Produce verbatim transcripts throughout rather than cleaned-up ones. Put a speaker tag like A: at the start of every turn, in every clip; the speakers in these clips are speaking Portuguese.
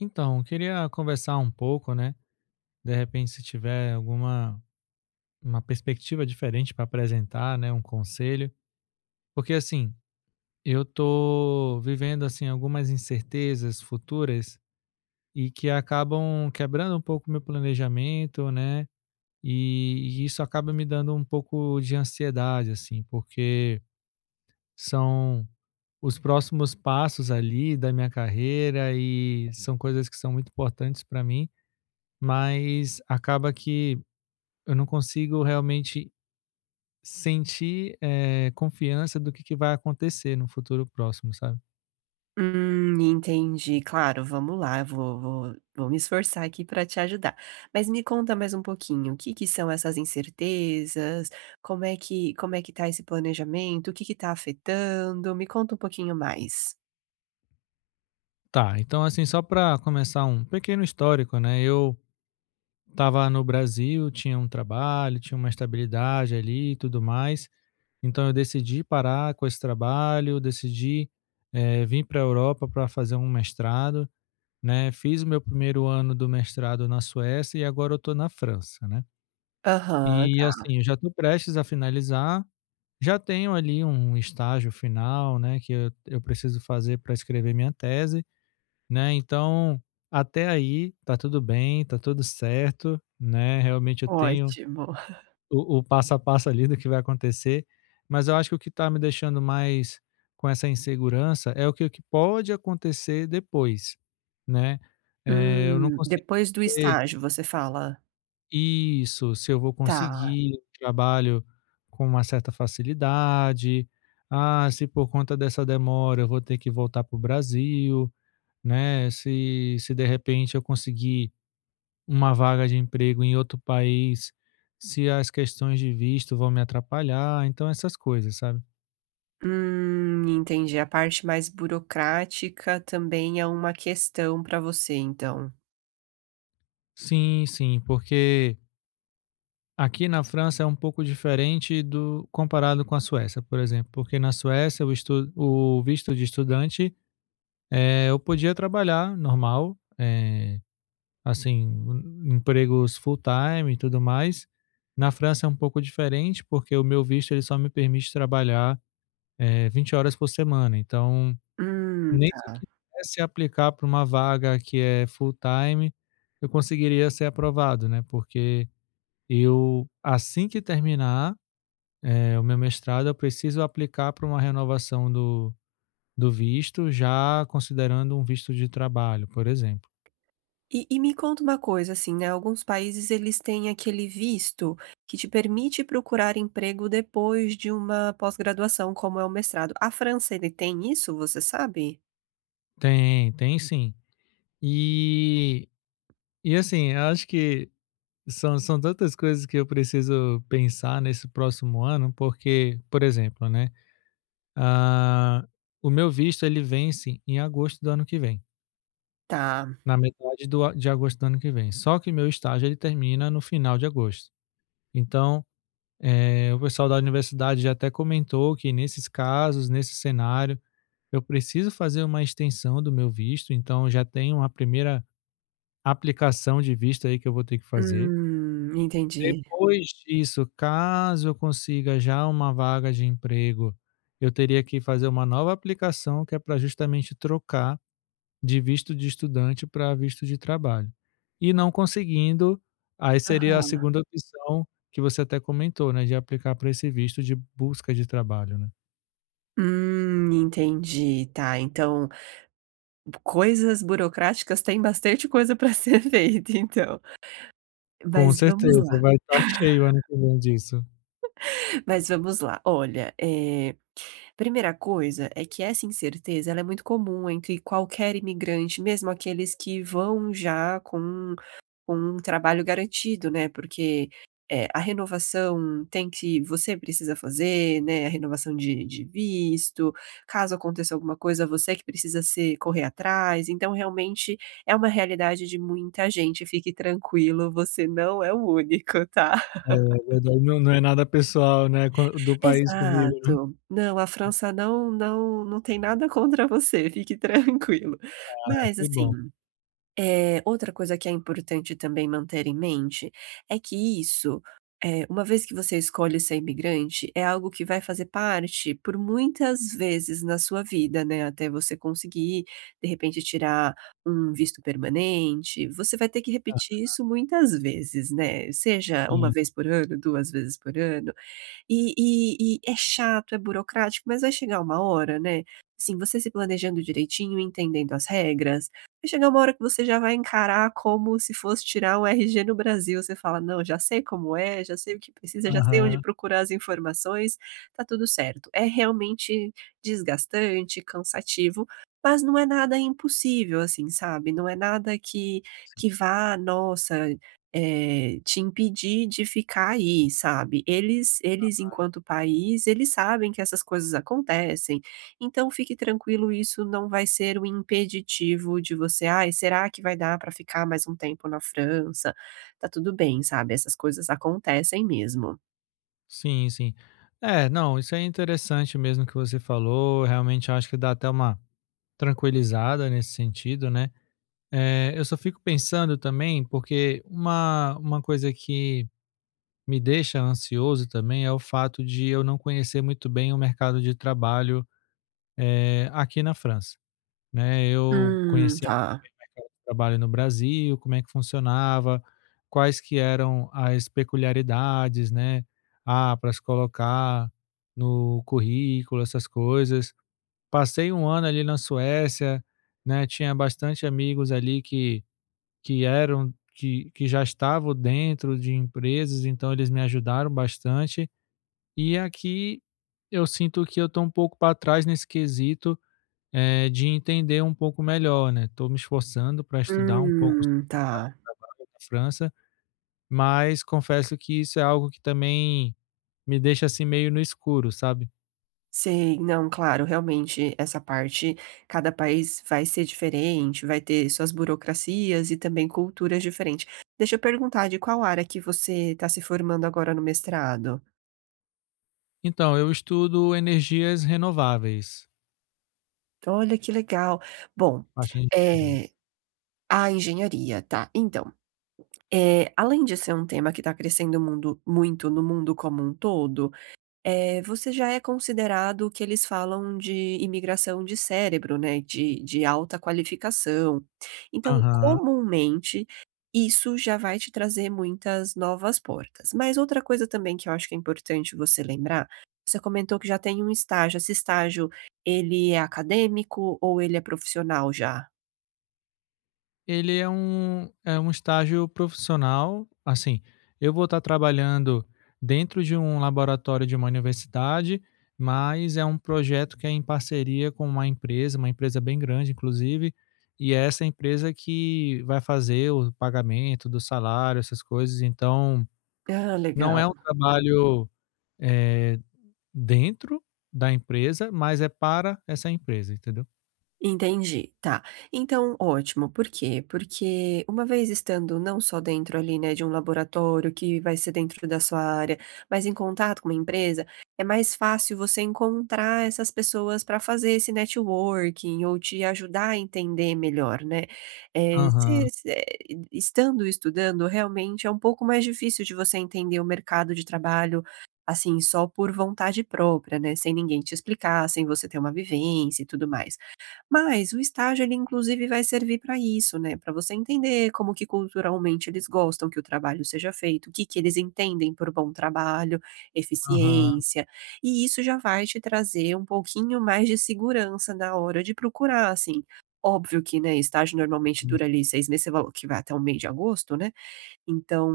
A: Então, eu queria conversar um pouco, né? De repente, se tiver alguma uma perspectiva diferente para apresentar, né? Um conselho, porque assim eu tô vivendo assim algumas incertezas futuras e que acabam quebrando um pouco meu planejamento, né? E, e isso acaba me dando um pouco de ansiedade, assim, porque são os próximos passos ali da minha carreira e são coisas que são muito importantes para mim, mas acaba que eu não consigo realmente sentir, eh, confiança do que que vai acontecer no futuro próximo, sabe.
B: Hum, entendi. Claro, vamos lá, eu vou vou vou me esforçar aqui para te ajudar. Mas me conta mais um pouquinho, o que que são essas incertezas? Como é que como é que tá esse planejamento? O que que tá afetando? Me conta um pouquinho mais.
A: Tá, então, assim, só para começar um pequeno histórico, né, eu estava no Brasil, tinha um trabalho, tinha uma estabilidade ali e tudo mais, então eu decidi parar com esse trabalho, decidi, eh, vir para a Europa para fazer um mestrado, né, fiz o meu primeiro ano do mestrado na Suécia e agora eu tô na França, né.
B: Aham,
A: E,
B: tá,
A: assim, eu já tô prestes a finalizar. Já tenho ali um estágio final, né, que eu eu preciso fazer para escrever minha tese, né, então até aí tá tudo bem, tá tudo certo, né, realmente eu tenho
B: ótimo.
A: o o passo a passo ali do que vai acontecer, mas eu acho que o que tá me deixando mais com essa insegurança é o que o que pode acontecer depois, né. Eh, eu não
B: Hum,
A: consigo,
B: depois do estágio, você fala?
A: isso, se eu vou
B: Tá.
A: conseguir um trabalho com uma certa facilidade, ah, se por conta dessa demora eu vou ter que voltar para o Brasil, né? Se, se de repente eu conseguir uma vaga de emprego em outro país, se as questões de visto vão me atrapalhar, então essas coisas, sabe?
B: Hum, entendi. A parte mais burocrática também é uma questão para você, então.
A: Sim, sim, porque aqui na França é um pouco diferente do comparado com a Suécia, por exemplo, porque na Suécia o, estu, o visto de estudante. Eh, eu podia trabalhar normal, eh, assim, em empregos full time e tudo mais. Na França é um pouco diferente, porque o meu visto ele só me permite trabalhar, eh, vinte horas por semana. Então,
B: Hum,
A: nem se eu
B: tá.
A: quisesse aplicar para uma vaga que é full time, eu conseguiria ser aprovado, né? Porque eu, assim que terminar, eh, o meu mestrado, eu preciso aplicar para uma renovação do, do visto, já considerando um visto de trabalho, por exemplo.
B: E e me conta uma coisa, assim, né, alguns países eles têm aquele visto que te permite procurar emprego depois de uma pós-graduação, como é o mestrado. A França, ele tem isso, você sabe?
A: Tem, tem sim. E e assim, eu acho que são são tantas coisas que eu preciso pensar nesse próximo ano, porque, por exemplo, né, ah, o meu visto ele vence em agosto do ano que vem,
B: Tá.
A: na metade do a de agosto do ano que vem, só que meu estágio ele termina no final de agosto. Então, eh, o pessoal da universidade já até comentou que nesses casos, nesse cenário, eu preciso fazer uma extensão do meu visto, então já tem uma primeira aplicação de visto aí que eu vou ter que fazer.
B: Hum, entendi.
A: Depois disso, caso eu consiga já uma vaga de emprego, eu teria que fazer uma nova aplicação que é para justamente trocar de visto de estudante para visto de trabalho. E não conseguindo, aí seria a
B: Aham.
A: segunda opção que você até comentou, né, de aplicar para esse visto de busca de trabalho, né.
B: Hum, entendi, tá. Então, coisas burocráticas tem bastante coisa para ser feita, então.
A: Com
B: Mas vamos
A: certeza,
B: lá,
A: vai estar cheio ano que vem disso.
B: mas vamos lá. Olha, eh Primeira coisa é que essa incerteza, ela é muito comum entre qualquer imigrante, mesmo aqueles que vão já com com um trabalho garantido, né, porque, eh, a renovação tem que você precisa fazer, né, a renovação de de visto, caso aconteça alguma coisa, você que precisa se correr atrás, então realmente é uma realidade de muita gente, fique tranquilo, você não é o único, tá?
A: É verdade, não não é nada pessoal, né, com do país comigo, né.
B: Exato. Não, a França não não não tem nada contra você, fique tranquilo.
A: Ah,
B: Mas
A: que
B: assim,
A: bom.
B: eh, outra coisa que é importante também manter em mente, é que isso, eh, uma vez que você escolhe ser imigrante, é algo que vai fazer parte por muitas vezes na sua vida, né, até você conseguir, de repente, tirar um visto permanente, você vai ter que repetir isso muitas vezes, né, seja uma vez por ano, duas vezes por ano. E e e é chato, é burocrático, mas vai chegar uma hora, né, assim, você se planejando direitinho, entendendo as regras, vai chegar uma hora que você já vai encarar como se fosse tirar um R G no Brasil, você fala: "Não, já sei como é, já sei o que precisa, já sei onde
A: Aham.
B: procurar as informações, tá tudo certo". É realmente desgastante, cansativo, mas não é nada impossível, assim, sabe, não é nada que que vá, nossa eh, te impedir de ficar aí, sabe. Eles eles enquanto país, eles sabem que essas coisas acontecem, então fique tranquilo, isso não vai ser um impeditivo de você: "Ai, será que vai dar para ficar mais um tempo na França?". Tá tudo bem, sabe, essas coisas acontecem mesmo.
A: Sim, sim. É, não, isso é interessante mesmo que você falou. Realmente acho que dá até uma tranquilizada nesse sentido, né? Eh, eu só fico pensando também, porque uma, uma coisa que me deixa ansioso também é o fato de eu não conhecer muito bem o mercado de trabalho, eh, aqui na França, né? Eu
B: Hum,
A: conheci
B: tá.
A: mercado de trabalho no Brasil, como é que funcionava, quais que eram as peculiaridades, né, ah, para se colocar no currículo, essas coisas. Passei um ano ali na Suécia, né, tinha bastante amigos ali que que eram que que já estavam dentro de empresas, então eles me ajudaram bastante. E aqui eu sinto que eu estou um pouco para trás nesse quesito, eh, de entender um pouco melhor, né, estou me esforçando para estudar um pouco
B: Hum, tá.
A: França, mas confesso que isso é algo que também me deixa assim meio no escuro, sabe.
B: Sei, não, claro, realmente essa parte, cada país vai ser diferente, vai ter suas burocracias e também culturas diferentes. Deixa eu perguntar de qual área que você está se formando agora no mestrado?
A: Então, eu estudo energias renováveis,
B: Olha que legal. Bom,
A: parte de engenharia.
B: eh, a engenharia, tá. Então, eh, além de ser um tema que está crescendo mundo muito no mundo como um todo, Eh, você já é considerado o que eles falam de imigração de cérebro, né, de de alta qualificação. Então,
A: Aham.
B: comumente, isso já vai te trazer muitas novas portas. Mas outra coisa também que eu acho que é importante você lembrar, você comentou que já tem um estágio, esse estágio, ele é acadêmico ou ele é profissional já?
A: Ele é um é um estágio profissional, assim, eu vou estar trabalhando dentro de um laboratório de uma universidade, mas é um projeto que é em parceria com uma empresa, uma empresa bem grande inclusive, e é essa empresa que vai fazer o pagamento do salário, essas coisas, então,
B: Ah,
A: não
B: legal.
A: é um trabalho, eh, dentro da empresa, mas é para essa empresa, entendeu?
B: Entendi, tá. Então, ótimo. Por quê? Porque uma vez estando não só dentro ali, né, de um laboratório que vai ser dentro da sua área, mas em contato com uma empresa, é mais fácil você encontrar essas pessoas para fazer esse networking ou te ajudar a entender melhor, né? Eh, se-
A: Aham,
B: se- eh, estando estudando, realmente é um pouco mais difícil de você entender o mercado de trabalho. Assim, só por vontade própria, né? Sem ninguém te explicar, sem você ter uma vivência e tudo mais. Mas o estágio ele inclusive vai servir para isso, né, para você entender como que culturalmente eles gostam que o trabalho seja feito, o que que eles entendem por bom trabalho,
A: aham.
B: eficiência, e isso já vai te trazer um pouquinho mais de segurança na hora de procurar, assim. Óbvio que, né, estágio normalmente dura ali seis meses, você falou que vai até o mês de agosto, né, então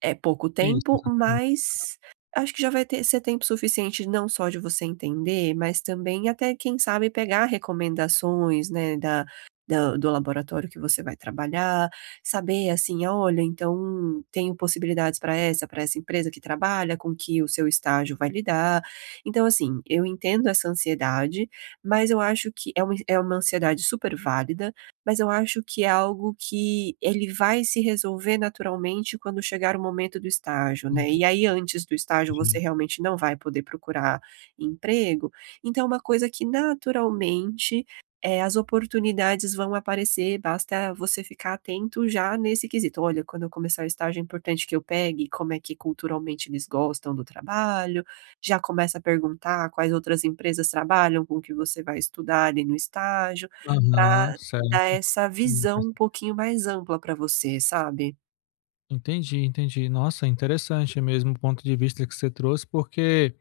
B: é pouco
A: Isso,
B: tempo,
A: exatamente.
B: mas acho que já vai ter ser tempo suficiente não só de você entender, mas também até quem sabe pegar recomendações, né, da da do laboratório que você vai trabalhar, saber assim: ah, "Olha, então tenho possibilidades para essa, para essa empresa que trabalha, com que o seu estágio vai lidar". Então assim, eu entendo essa ansiedade, mas eu acho que é uma é uma ansiedade super válida, mas eu acho que é algo que ele vai se resolver naturalmente quando chegar o momento do estágio, né. E aí antes do estágio você
A: Entendi.
B: realmente não vai poder procurar emprego, então é uma coisa que naturalmente, eh, as oportunidades vão aparecer, basta você ficar atento já nesse quesito: "Olha, quando eu começar o estágio é importante que eu pegue como é que culturalmente eles gostam do trabalho", já começa a perguntar quais outras empresas trabalham com o que você vai estudar ali no estágio,
A: Aham,
B: para dá
A: certo.
B: essa
A: Hum,
B: visão
A: faz
B: um
A: sen-
B: pouquinho mais ampla pra você, sabe?
A: entendi, entendi. Nossa, interessante mesmo o ponto de vista que você trouxe, porque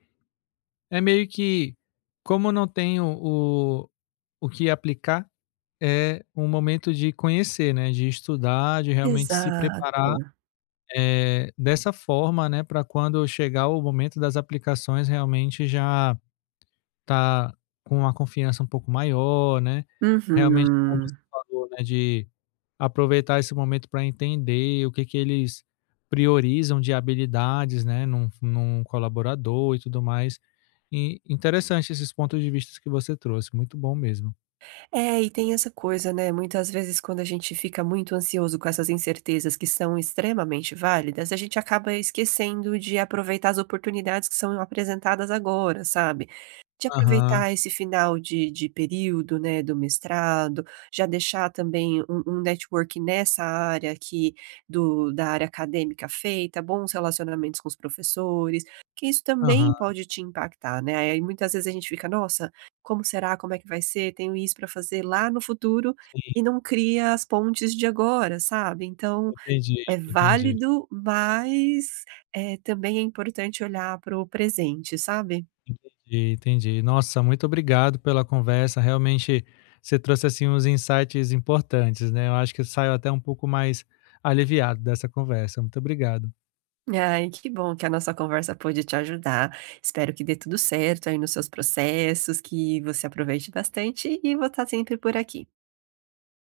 A: é meio que como eu não tenho o o que aplicar, é um momento de conhecer, né, de estudar, de realmente se
B: Exato.
A: preparar. Eh, dessa forma, né, para quando chegar o momento das aplicações, realmente já tá com uma confiança um pouco maior, né. Realmente, como você
B: Uhum.
A: falou, né, de aproveitar esse momento para entender o que que eles priorizam de habilidades, né, num num colaborador e tudo mais. E interessante esses pontos de vista que você trouxe, muito bom mesmo.
B: É, e tem essa coisa, né, muitas vezes quando a gente fica muito ansioso com essas incertezas que são extremamente válidas, a gente acaba esquecendo de aproveitar as oportunidades que são apresentadas agora, sabe? De
A: Aham,
B: aproveitar esse final de de período, né, do mestrado, já deixar também um um networking nessa área aqui do da área acadêmica feita, bons relacionamentos com os professores, que isso também
A: aham,
B: pode te impactar, né, aí muitas vezes a gente fica: "Nossa, como será? Como é que vai ser? Tenho isso para fazer lá no futuro", e
A: sim,
B: não cria as pontes de agora, sabe. Então,
A: entendi,
B: é
A: entendi.
B: válido, mas, eh, também é importante olhar para o presente, sabe.
A: Entendi, entendi. Nossa, muito obrigado pela conversa. Realmente você trouxe assim uns insights importantes, né? Eu acho que eu saio até um pouco mais aliviado dessa conversa. Muito obrigado.
B: Ai, que bom que a nossa conversa pôde te ajudar. Espero que dê tudo certo aí nos seus processos, que você aproveite bastante e vou estar sempre por aqui.